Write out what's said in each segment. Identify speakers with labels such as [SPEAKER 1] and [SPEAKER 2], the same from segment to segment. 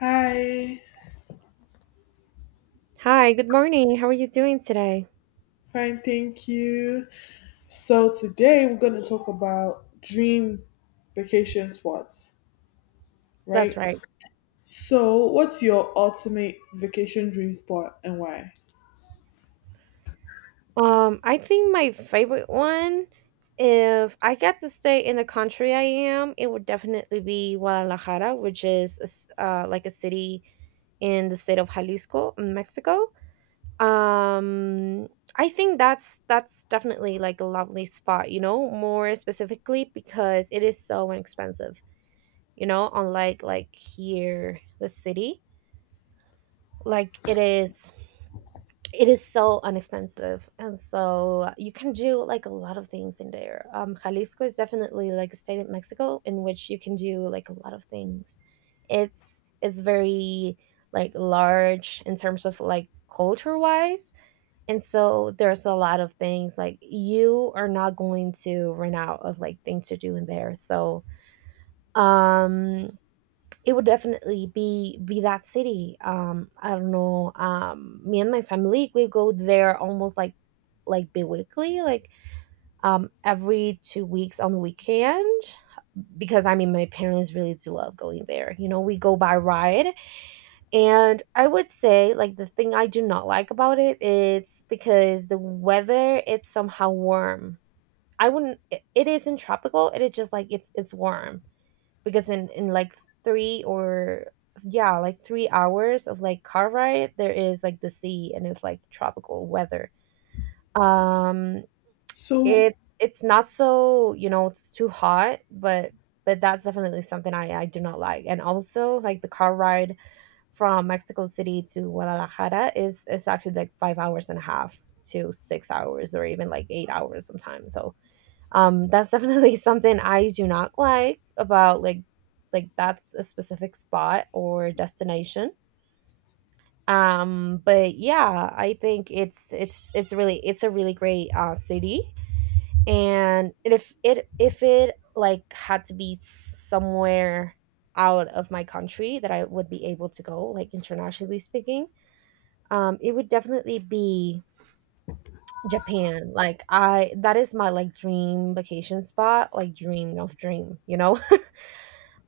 [SPEAKER 1] Hi,
[SPEAKER 2] Hi, good morning. How are you doing today?
[SPEAKER 1] fine, thank you. So today we're going to talk about dream vacation spots,
[SPEAKER 2] That's
[SPEAKER 1] right?
[SPEAKER 2] right.
[SPEAKER 1] So, what's your ultimate vacation dream spot and why?
[SPEAKER 2] I think my favorite one, if I get to stay in the country I am, it would definitely be Guadalajara, which is a like a city in the state of Jalisco, in Mexico. Um, I think that's definitely like a lovely spot, you know, more specifically because it is so inexpensive, you know, unlike like here, the city. Like it is so inexpensive, and so you can do like a lot of things in there. Jalisco is definitely like a state in Mexico in which you can do like a lot of things. It's very like large in terms of like culture wise, and so there's a lot of things, like you are not going to run out of like things to do in there. So um it would definitely be that city. I don't know. Me and my family, we go there almost like bi-weekly, like every 2 weeks on the weekend, because I mean my parents really do love going there. You know, we go by ride. And I would say like the thing I do not like about it, it's because the weather, it's somehow warm. I wouldn't, it isn't tropical, it is just like it's warm, because in like three or yeah like 3 hours of like car ride there is like the sea, and it's like tropical weather. um
[SPEAKER 1] So,
[SPEAKER 2] it's not so, you know, it's too hot, but that's definitely something I do not like. And also like the car ride from Mexico City to Guadalajara is, it's actually like 5 hours and a half to 6 hours, or even like 8 hours sometimes. So that's definitely something I do not like about like that's a specific spot or destination. But yeah, I think it's really it's a really great city. And if it like had to be somewhere out of my country that I would be able to go, like internationally speaking, it would definitely be Japan. Like I that is my like dream vacation spot, like dream of dream, you know,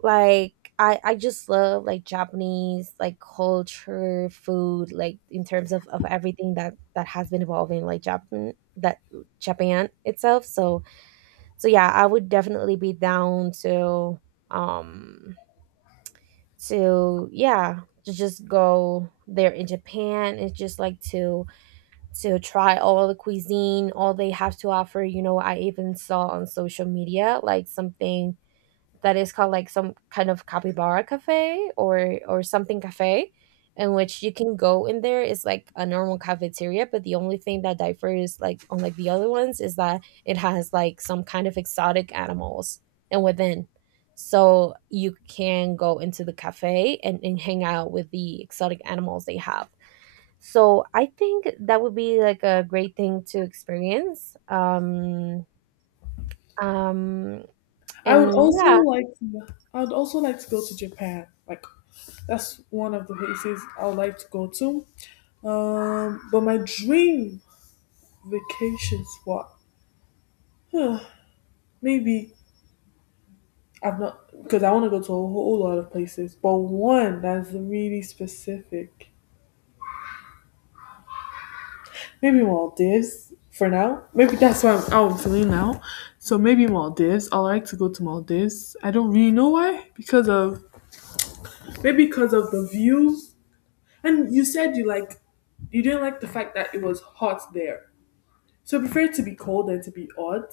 [SPEAKER 2] like I just love like Japanese like culture, food, like in terms of everything that has been evolving like Japan that Japan itself. So yeah, I would definitely be down um to yeah to just go there in Japan and just like to try all the cuisine, all they have to offer. You know, I even saw on social media like something that is called like some kind of capybara cafe, or something cafe, in which you can go in there. It's like a normal cafeteria, but the only thing that differs like unlike the other ones is that it has like some kind of exotic animals and within, so you can go into the cafe and hang out with the exotic animals they have. So I think that would be like a great thing to experience. Um
[SPEAKER 1] I would
[SPEAKER 2] and
[SPEAKER 1] also
[SPEAKER 2] yeah.
[SPEAKER 1] like to, I would also like to go to Japan. Like that's one of the places I would like to go to. But my dream vacation spot, huh, maybe I've not, because I want to go to a whole lot of places, but one that's really specific. Maybe Maldives for now. Maybe how I'm feeling now. So maybe Maldives. I like to go to Maldives. I don't really know why. Because of maybe because of the views. And you said you didn't like the fact that it was hot there. So I prefer it to be cold than to be hot.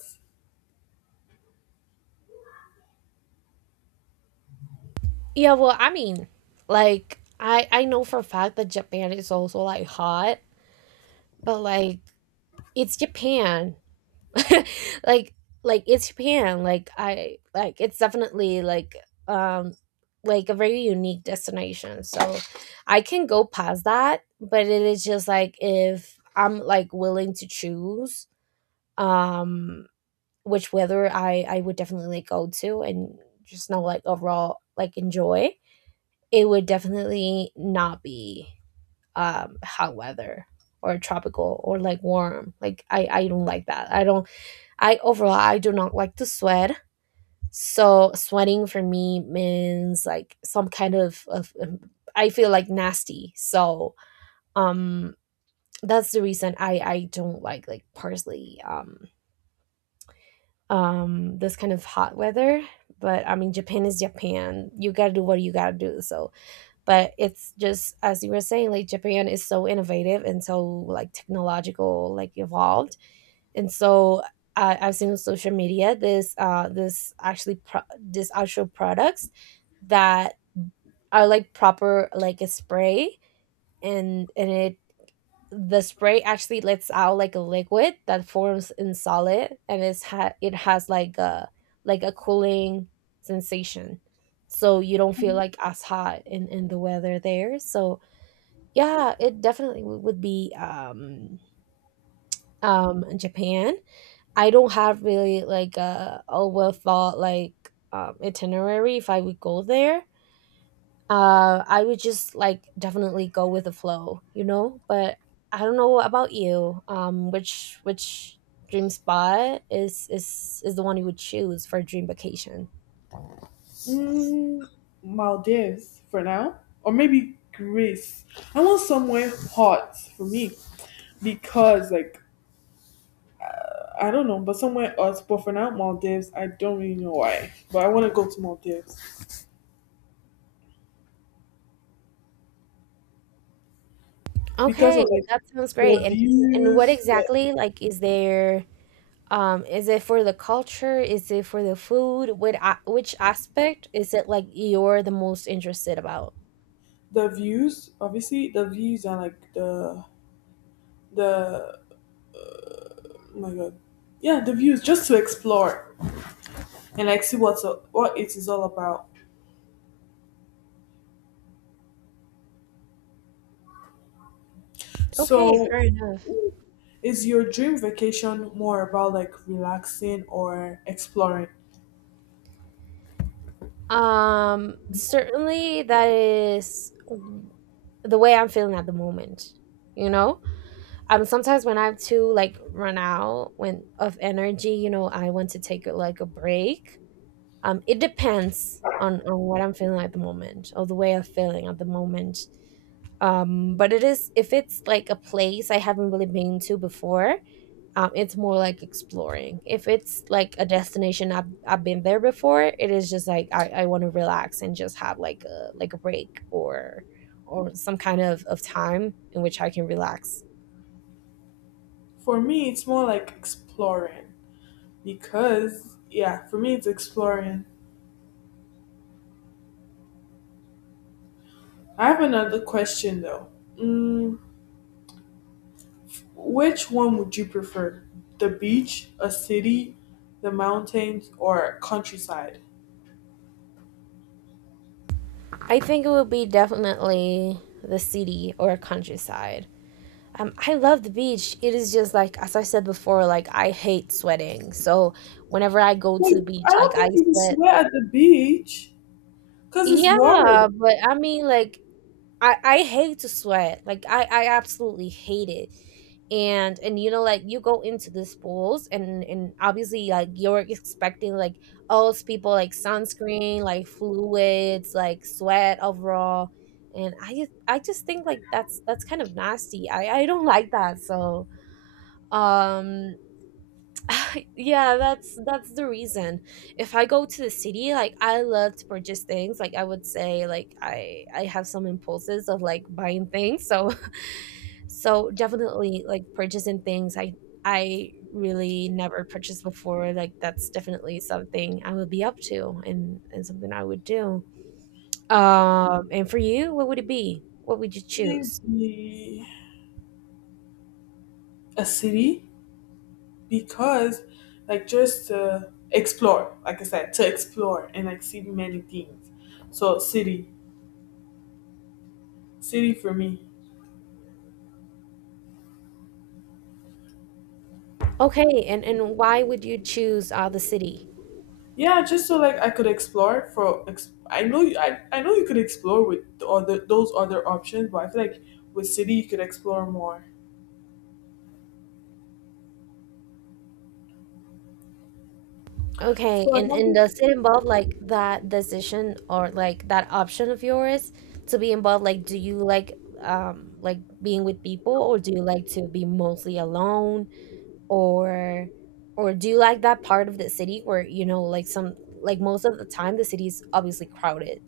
[SPEAKER 2] Yeah, well, I mean, like I know for a fact that Japan is also like hot, but like it's Japan. like like it's Japan. Like I like it's definitely um like a very unique destination. So I can go past that. But it is just like if I'm like willing to choose um which weather I would definitely like go to and just know like overall like enjoy, it would definitely not be hot weather or tropical or like warm. Like I don't like that. I don't, i overall, I do not like to sweat. So sweating for me means like some kind of I feel like nasty. So um that's the reason I don't like parsley. This kind of hot weather. But I mean, Japan is Japan, you gotta do what you gotta do. So but it's just as you were saying, like Japan is so innovative and so like technological like evolved. And so I I've seen on social media this this actually this actual products that are like proper like a spray. And it, the spray actually lets out like a liquid that forms in solid, and it's it has like a cooling sensation, so you don't feel like as hot in the weather there. So yeah, it definitely would be Japan. I don't have really like a well thought like itinerary if I would go there. I would just like definitely go with the flow, you know? But I don't know about you. Which dream spot is the one you would choose for a dream vacation?
[SPEAKER 1] Mm, Maldives for now, or maybe Greece. I want somewhere hot for me because, like, I don't know, but somewhere hot. But for now, Maldives. I don't really know why, but I want to go to Maldives because
[SPEAKER 2] Okay,
[SPEAKER 1] of like
[SPEAKER 2] that sounds great.
[SPEAKER 1] the
[SPEAKER 2] And what
[SPEAKER 1] views, the,
[SPEAKER 2] exactly like is there. Is it for the culture? Is it for the food? What which aspect is it like you're the most interested about?
[SPEAKER 1] the views. Obviously, the views are like the. Oh my god, yeah, the views just to explore and like see what it is all about.
[SPEAKER 2] Okay,
[SPEAKER 1] So
[SPEAKER 2] fair enough.
[SPEAKER 1] is your dream vacation more about like relaxing or exploring?
[SPEAKER 2] Certainly that is the way I'm feeling at the moment. You know, sometimes when I'm too like run out when of energy, you know, I want to take like a break. It depends on what I'm feeling at the moment, or the way I'm feeling at the moment. But it is if it's like a place I haven't really been to before, it's more like exploring. If it's like a destination I've been there before, it is just like I want to relax and just have like a break, or some kind of time in which I can relax.
[SPEAKER 1] For me, it's more like exploring because, yeah, for me, it's exploring. I have another question though. Mm, which one would you prefer? The beach, a city, the mountains, or countryside?
[SPEAKER 2] I think it would be definitely the city or countryside. I love the beach. It is just like, as I said before, like I hate sweating. So whenever I go to
[SPEAKER 1] Wait,
[SPEAKER 2] the beach,
[SPEAKER 1] I
[SPEAKER 2] like
[SPEAKER 1] don't
[SPEAKER 2] I
[SPEAKER 1] think you would
[SPEAKER 2] sweat.
[SPEAKER 1] sweat at the beach because it's water.
[SPEAKER 2] Yeah, but I mean, like, I hate to sweat. Like, I absolutely hate it. And you know, like, you go into these pools, and obviously, like, you're expecting like all those people like sunscreen, like fluids, like sweat overall. And I just think like that's kind of nasty. I don't like that. So um yeah, that's the reason. If I go to the city, like I love to purchase things. Like I would say like I have some impulses of like buying things. So so definitely like purchasing things I really never purchased before. Like that's definitely something I would be up to, and something I would do. And for you, what would it be? What would you choose?
[SPEAKER 1] Maybe a city? Because like just explore, like I said, to explore and like see many things, so city for me.
[SPEAKER 2] Okay, and why would you choose the city?
[SPEAKER 1] Yeah, just so like I could explore. For ex- I know you I know you could explore with the other those other options, but I feel like with city you could explore more.
[SPEAKER 2] Okay,
[SPEAKER 1] So I don't
[SPEAKER 2] and does it involve like that decision or like that option of yours to be involved? Like, do you like being with people, or do you like to be mostly alone, or or do you like that part of the city where you know like some, like most of the time the city is obviously crowded.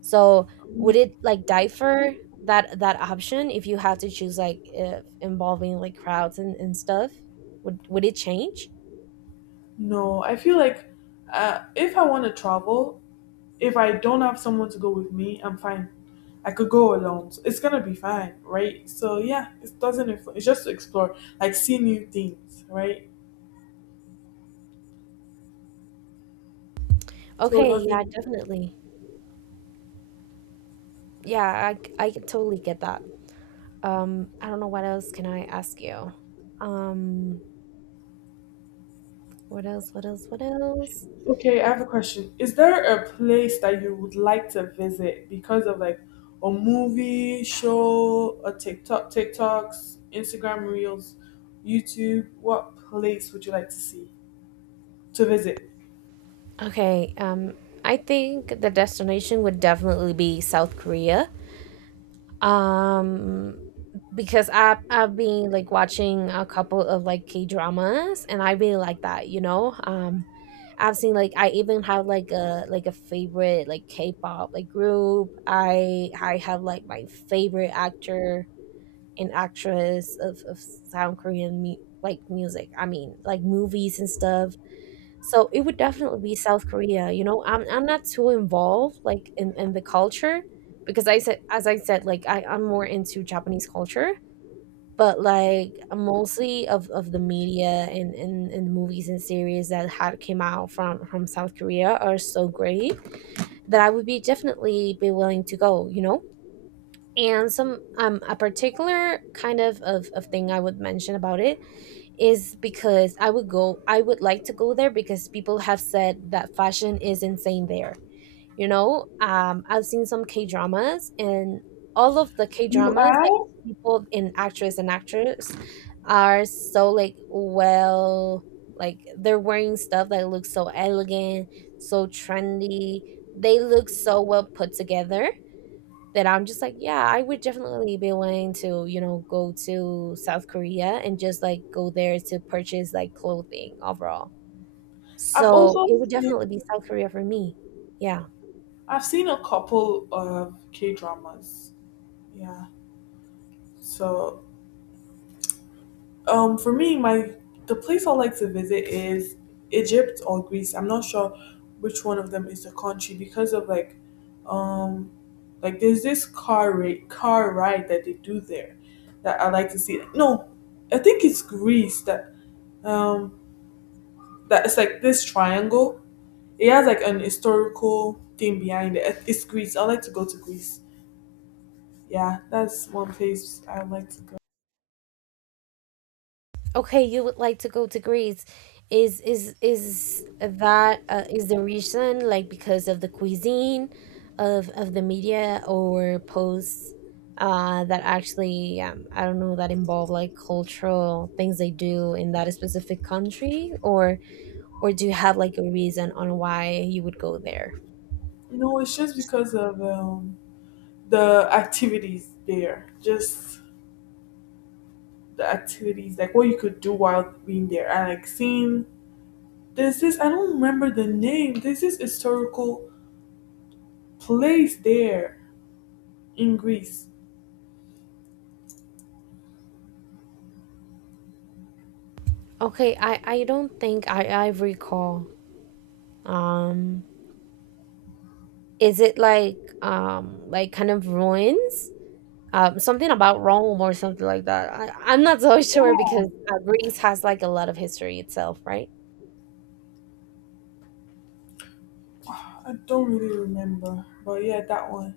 [SPEAKER 2] So would
[SPEAKER 1] think-
[SPEAKER 2] it like differ that option if you had to choose, like if involving like crowds and stuff? Would it change?
[SPEAKER 1] no, I feel like, if I want to travel, if I don't have someone to go with me, I'm fine. I could go alone. So it's gonna be fine, right? So yeah, it doesn't. It's just to explore, like see new things, right? So it
[SPEAKER 2] Okay, yeah,
[SPEAKER 1] doesn't.
[SPEAKER 2] definitely. Yeah, I totally get that. I don't know what else can I ask you. Um, what else? What else? What else?
[SPEAKER 1] Okay, I have a question. Is there a place that you would like to visit because of like a movie, show, a TikTok, TikToks, Instagram Reels, YouTube? What place would you like to see to visit?
[SPEAKER 2] Okay. I think the destination would definitely be South Korea. Um, because I've been like watching a couple of like K dramas, and I really like that. You know, I've seen like I even have like a favorite like K pop like group. I have like my favorite actor and actress of South Korean like music. I mean, like movies and stuff. So it would definitely be South Korea. You know, I'm not too involved like in the culture, because I said as I said like I'm more into Japanese culture. But like mostly of the media and, and movies and series that had came out from South Korea are so great that I would be definitely be willing to go, you know? And some a particular kind of thing I would mention about it is, because I would go, I would like to go there because people have said that fashion is insane there, you know. I've seen some K dramas, and all of the K
[SPEAKER 1] You
[SPEAKER 2] dramas like
[SPEAKER 1] have.
[SPEAKER 2] people in actress and actors are so like well, like they're wearing stuff that looks so elegant, so trendy, they look so well put together, that I'm just like, yeah, I would definitely be willing to, you know, go to South Korea and just like go there to purchase like clothing overall.
[SPEAKER 1] I've
[SPEAKER 2] So
[SPEAKER 1] also
[SPEAKER 2] it would definitely
[SPEAKER 1] seen
[SPEAKER 2] be South Korea for me. Yeah.
[SPEAKER 1] I've seen a couple of K dramas. Yeah. So, for me, my the place I like to visit is Egypt or Greece. I'm not sure which one of them is the country because of um, like there's this car ride that they do there that I like to see. No, I think it's Greece that, um, that it's like this triangle. It has like an historical thing behind it. It's Greece. I like to go to Greece. Yeah, that's one place I like to go.
[SPEAKER 2] Okay, you would like to go to Greece. Is that is the reason like because of the cuisine of the media or posts that actually I don't know, that involve like cultural things they do in that specific country, or do you have like a reason on why you would go there?
[SPEAKER 1] You know, it's just because of the activities there, just the activities, like what you could do while being there. And like seeing, there's this, I don't remember the name, there's this historical place there in Greece.
[SPEAKER 2] Okay, I don't think I recall. Um, is it like kind of ruins? Something about Rome or something like that. I'm not so sure because Greece has like a lot of history itself, right?
[SPEAKER 1] I don't really remember, but yeah, that one.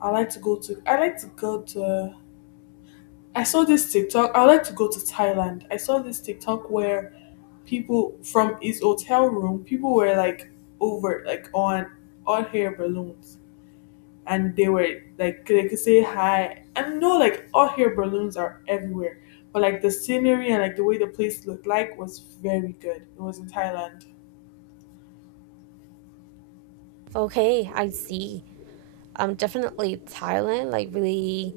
[SPEAKER 1] I like to go to, I like to go to, I saw this TikTok, I like to go to Thailand. I saw this TikTok where people from his hotel room, people were like over like on hot air balloons and they were like they could say hi. And no, like, hot air balloons are everywhere. But like the scenery and like the way the place looked like was very good. It was in Thailand.
[SPEAKER 2] Okay, I see. Definitely Thailand like really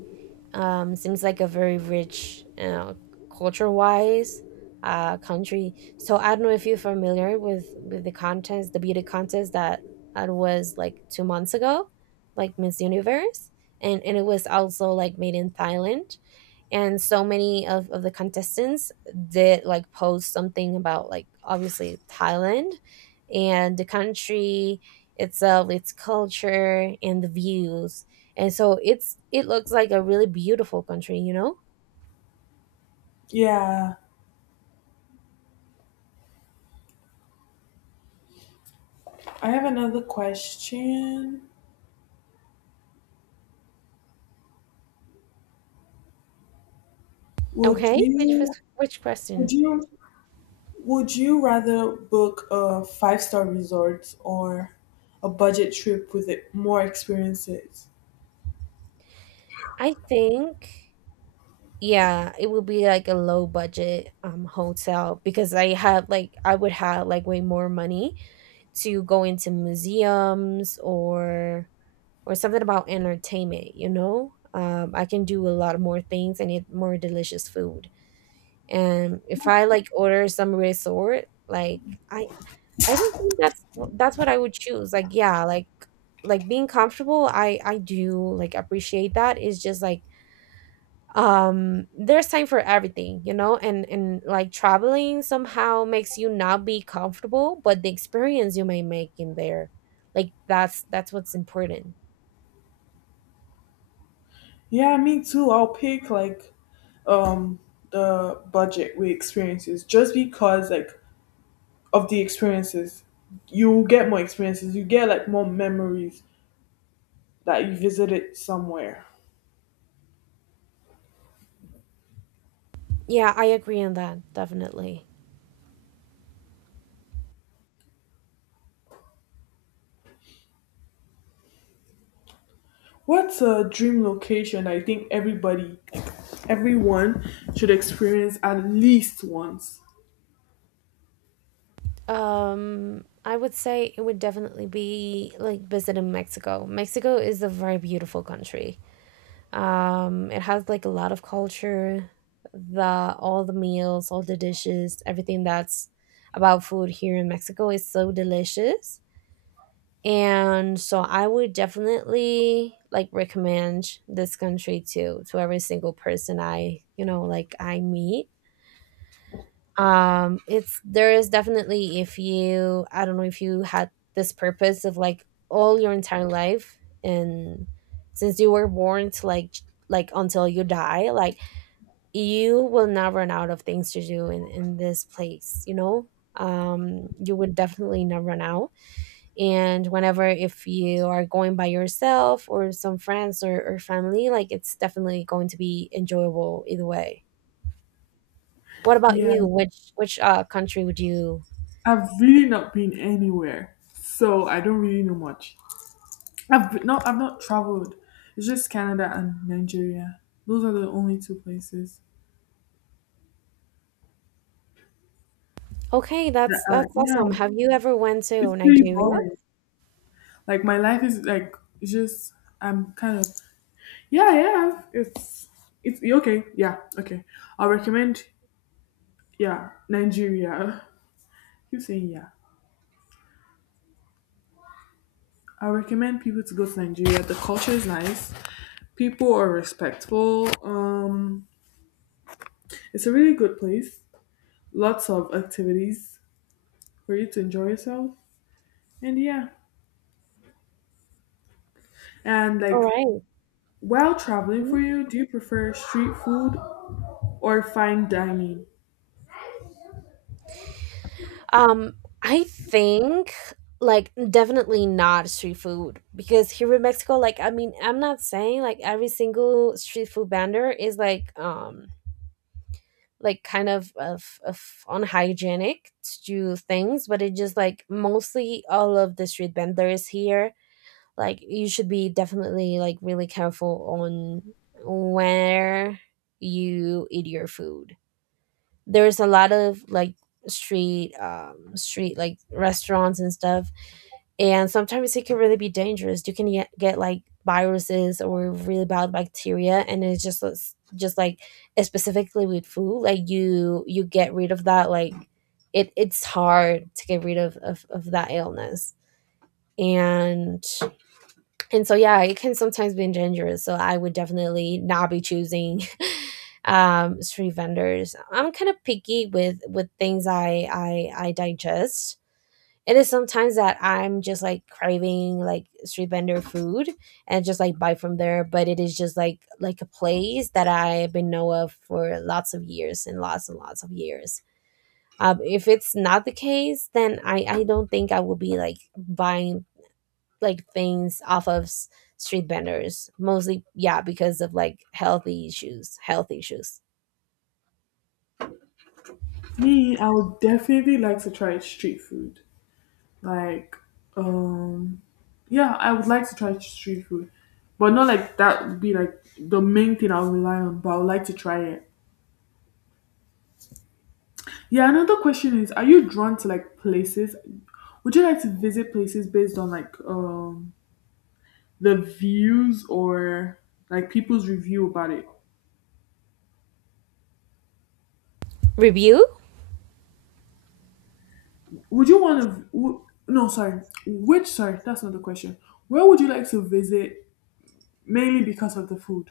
[SPEAKER 2] seems like a very rich culture wise country. So I don't know if you're familiar with the contest, the beauty contest that, that was like 2 months ago, like Miss Universe. And it was also like made in Thailand, and so many of the contestants did like post something about like obviously Thailand and the country itself, its culture and the views, and so it looks like a really beautiful country, you know?
[SPEAKER 1] Yeah. I have another question. Would
[SPEAKER 2] Okay, which was,
[SPEAKER 1] you
[SPEAKER 2] which question?
[SPEAKER 1] would you would you rather book a 5-star resort or a budget trip with it, more experiences?
[SPEAKER 2] I think yeah, it would be like a low budget hotel, because I have like I would have like way more money to go into museums or something about entertainment, you know? I can do a lot more things and eat more delicious food. And if I like order some resort, like I I don't think that's what I would choose. Like yeah, like being comfortable, I do like appreciate that. It's just like there's time for everything, you know? And like traveling somehow makes you not be comfortable, but the experience you may make in there, like that's what's important.
[SPEAKER 1] Yeah, me too. I'll pick like um the budget with experiences just because like of the experiences. You will get more experiences. You get like more memories that you visited somewhere.
[SPEAKER 2] Yeah, I agree on that, definitely.
[SPEAKER 1] What's a dream location I think everybody everyone should experience at least once?
[SPEAKER 2] I would say it would definitely be like visiting Mexico. Mexico is a very beautiful country. It has like a lot of culture, the all the meals, all the dishes, everything that's about food here in Mexico is so delicious. And so I would definitely like recommend this country to every single person I, you know, like I meet. It's there is definitely if you, I don't know if you had this purpose of like all your entire life, and since you were born to like like until you die, like you will not run out of things to do in this place, you know? You would definitely not run out. And whenever, if you are going by yourself or some friends, or family, like it's definitely going to be enjoyable either way. What about
[SPEAKER 1] Yeah.
[SPEAKER 2] you? Which which country would you?
[SPEAKER 1] I've really not been anywhere. So I don't really know much. No, I've not traveled. It's just Canada and Nigeria. Those are the only two places.
[SPEAKER 2] Okay, that's
[SPEAKER 1] Yeah,
[SPEAKER 2] awesome. Have you ever went to
[SPEAKER 1] it's pretty
[SPEAKER 2] Nigeria?
[SPEAKER 1] boring. Like my life is like it's just I'm kind of yeah, yeah, it's okay, yeah, okay. I'll recommend Yeah, Nigeria. Keep saying yeah. I recommend people to go to Nigeria. The culture is nice. People are respectful. It's a really good place. Lots of activities for you to enjoy yourself. And yeah, and
[SPEAKER 2] All
[SPEAKER 1] like
[SPEAKER 2] right.
[SPEAKER 1] while traveling
[SPEAKER 2] Mhm.
[SPEAKER 1] for you, do you prefer street food or fine dining?
[SPEAKER 2] Um, I think like definitely not street food, because here in Mexico, like I mean, I'm not saying like every single street food vendor is like kind of unhygienic to things, but it just like mostly all of the street vendors here, like you should be definitely like really careful on where you eat your food. There's a lot of like street street like restaurants and stuff, and sometimes it can really be dangerous. You can get like viruses or really bad bacteria, and it's just like specifically with food, like you get rid of that, like it it's hard to get rid of that illness. and and so yeah, it can sometimes be dangerous, so I would definitely not be choosing street vendors. I'm kind of picky with things I digest. It is sometimes that I'm just like craving like street vendor food and just like buy from there, but it is just like a place that I've been know of for lots of years and lots of years. If it's not the case, then I don't think I will be like buying like things off of street vendors mostly, yeah, because of like healthy issues, health issues.
[SPEAKER 1] Me, I would definitely like to try street food. Like, um, yeah, I would like to try street food, but not like that would be like the main thing I'll rely on. But I would like to try it. Yeah. Another question is, are you drawn to like places? Would you like to visit places based on like the views or like people's review about it?
[SPEAKER 2] Review.
[SPEAKER 1] Would you want to? W- no, sorry. Which? Sorry, that's not the question. Where would you like to visit mainly because of the food?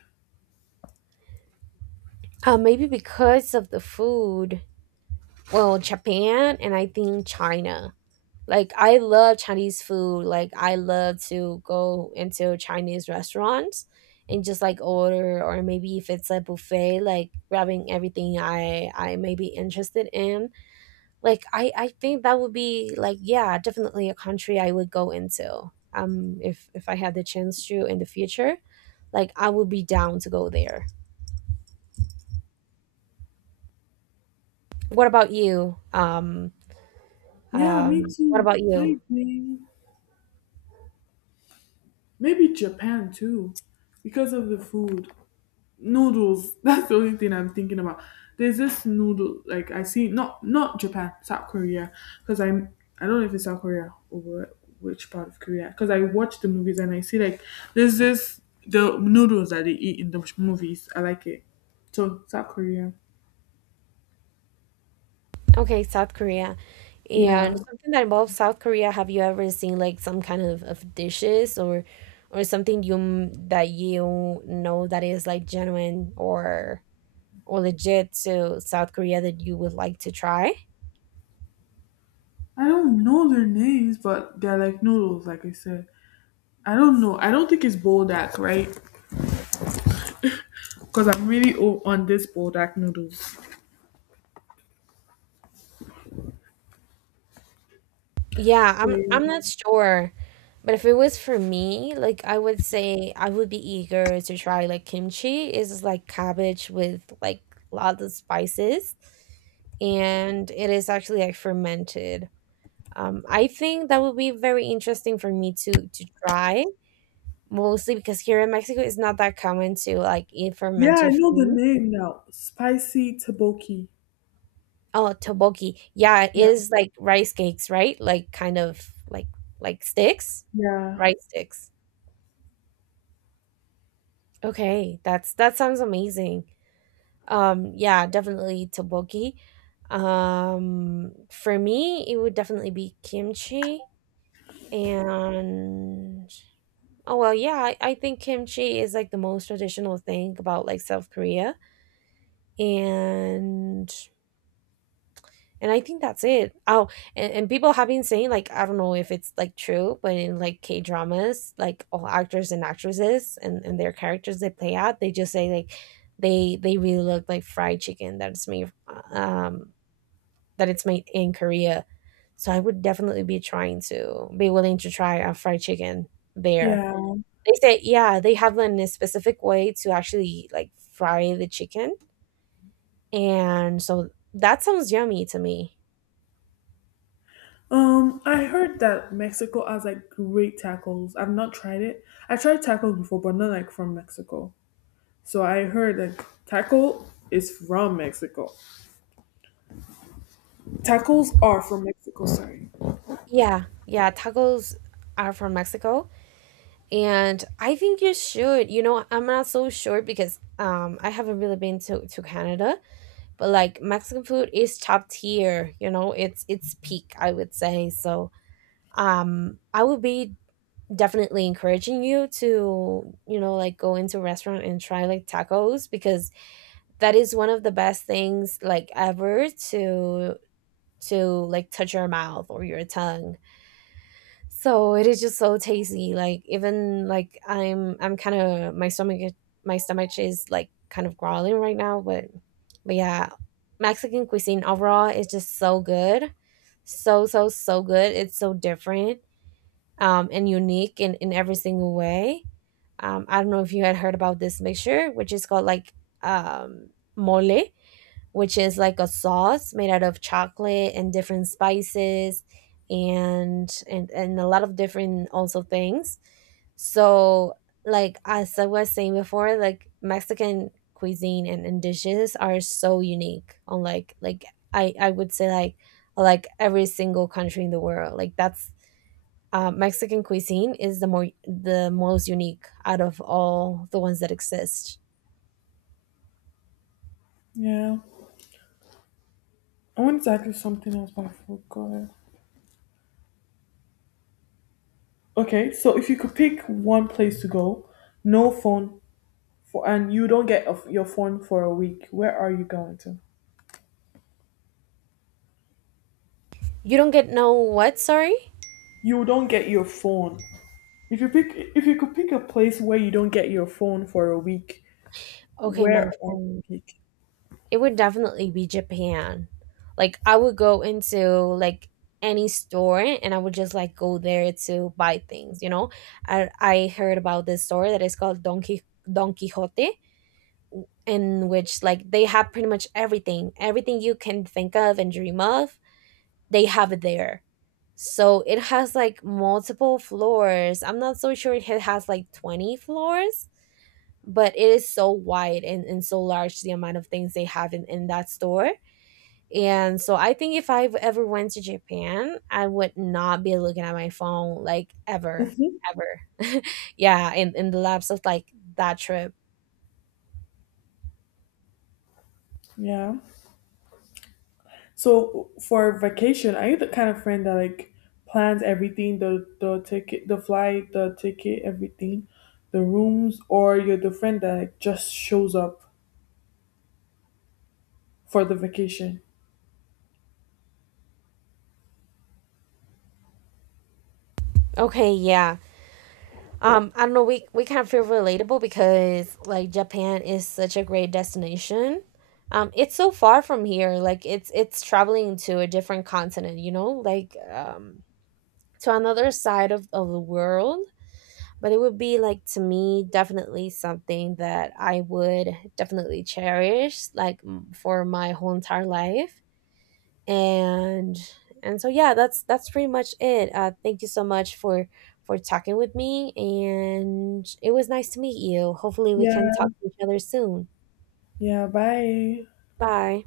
[SPEAKER 2] Maybe because of the food. Well, Japan and I think China. Like I love Chinese food. Like I love to go into Chinese restaurants and just like order, or maybe if it's a buffet, like grabbing everything I may be interested in. Like I think that would be like yeah, definitely a country I would go into. If I had the chance to in the future, like I would be down to go there. What about you? Um.
[SPEAKER 1] Yeah, me
[SPEAKER 2] What
[SPEAKER 1] too.
[SPEAKER 2] about you?
[SPEAKER 1] Lately, maybe Japan too, because of the food. Noodles. That's the only thing I'm thinking about. There's this noodle like I see, not not Japan, South Korea, because I'm, I don't know if it's South Korea or which part of Korea. Because I watch the movies and I see like there's this the noodles that they eat in the movies. I like it. So South Korea.
[SPEAKER 2] Okay, South Korea. And
[SPEAKER 1] Yeah.
[SPEAKER 2] something that involves South Korea, have you ever seen like some kind of dishes or something you that you know that is like genuine or legit to South Korea that you would like to try?
[SPEAKER 1] I don't know their names, but they're like noodles, like I said. I don't know. I don't think it's bodak, right? Because I'm really o- on this Bodak noodles.
[SPEAKER 2] Yeah,
[SPEAKER 1] So
[SPEAKER 2] I'm
[SPEAKER 1] yeah.
[SPEAKER 2] I'm not sure. But if it was for me, like I would say I would be eager to try like kimchi. Is like cabbage with like lots of spices, and it is actually like fermented. I think that would be very interesting for me to try, mostly because here in Mexico it's not that common to like eat
[SPEAKER 1] Yeah, I
[SPEAKER 2] fermented
[SPEAKER 1] know the
[SPEAKER 2] food.
[SPEAKER 1] name now. Spicy tteokbokki.
[SPEAKER 2] Oh, tteokbokki. Yeah, it
[SPEAKER 1] Yeah,
[SPEAKER 2] is like rice cakes, right? Like kind of like like sticks,
[SPEAKER 1] yeah,
[SPEAKER 2] rice sticks. Okay, that's that sounds amazing. Yeah, definitely tteokbokki. For me, it would definitely be kimchi, and oh well, yeah, I think kimchi is like the most traditional thing about like South Korea, and and I think that's it. Oh, and people have been saying like I don't know if it's like true, but in like K dramas, like all actors and actresses and their characters they play out, they just say like they really look like fried chicken that's made um that it's made in Korea. So I would definitely be trying to be willing to try a fried chicken there.
[SPEAKER 1] yeah.
[SPEAKER 2] They say yeah, they have a specific way to actually like fry the chicken, and so that sounds yummy to me.
[SPEAKER 1] I heard that Mexico has like great tacos. I've not tried it. I tried tacos before, but not like from Mexico. So I heard that taco is from Mexico. Tacos are from Mexico. Sorry.
[SPEAKER 2] Yeah, yeah, tacos are from Mexico, and I think you should. You know, I'm not so sure because I haven't really been to Canada, but like Mexican food is top tier. You know, it's peak, I would say. So I would be definitely encouraging you to, you know, like go into a restaurant and try like tacos, because that is one of the best things like ever to like touch your mouth or your tongue. So it is just so tasty, like even like I'm kind of, my stomach, my stomach is like kind of growling right now, but yeah, Mexican cuisine overall is just so good, so so so good. It's so different and unique in every single way. I don't know if you had heard about this mixture, which is called like um, mole, which is like a sauce made out of chocolate and different spices, and a lot of different also things. So like as I was saying before, like Mexican cuisine and dishes are so unique on like I would say like every single country in the world. Like that's Mexican cuisine is the more the most unique out of all the ones that exist.
[SPEAKER 1] Yeah, I wanted to ask you something else, but I forgot. Okay, so if you could pick one place to go, no phone, and you don't get a f your phone for a week. Where are you going to?
[SPEAKER 2] You don't get no what? Sorry.
[SPEAKER 1] You don't get your phone. If you pick, if you could pick a place where you don't get your phone for a week,
[SPEAKER 2] Okay, my
[SPEAKER 1] where are
[SPEAKER 2] phone.
[SPEAKER 1] you pick?
[SPEAKER 2] It would definitely be Japan. Like I would go into like any store, and I would just like go there to buy things, you know? I heard about this store that is called Don Quixote, in which like they have pretty much everything, everything you can think of and dream of. They have it there. So it has like multiple floors. I'm not so sure if it has like 20 floors, but it is so wide, and so large the amount of things they have in that store. And so I think if I have ever went to Japan, I would not be looking at my phone like ever,
[SPEAKER 1] Hmm.
[SPEAKER 2] ever. Yeah, in the lapse of like that trip.
[SPEAKER 1] Yeah. So for vacation, are you the kind of friend that like plans everything, the ticket, the flight, the ticket, everything, the rooms, or you're the friend that like, just shows up for the vacation?
[SPEAKER 2] Okay, yeah. I don't know, we kind of feel relatable because like Japan is such a great destination. It's so far from here, like it's traveling to a different continent, you know, like to another side of the world. But it would be like to me definitely something that I would definitely cherish like for my whole entire life. and and so yeah, that's pretty much it. Thank you so much for talking with me, and it was nice to meet you. Hopefully we can talk
[SPEAKER 1] Yeah.
[SPEAKER 2] to each other soon.
[SPEAKER 1] Yeah. Bye.
[SPEAKER 2] Bye.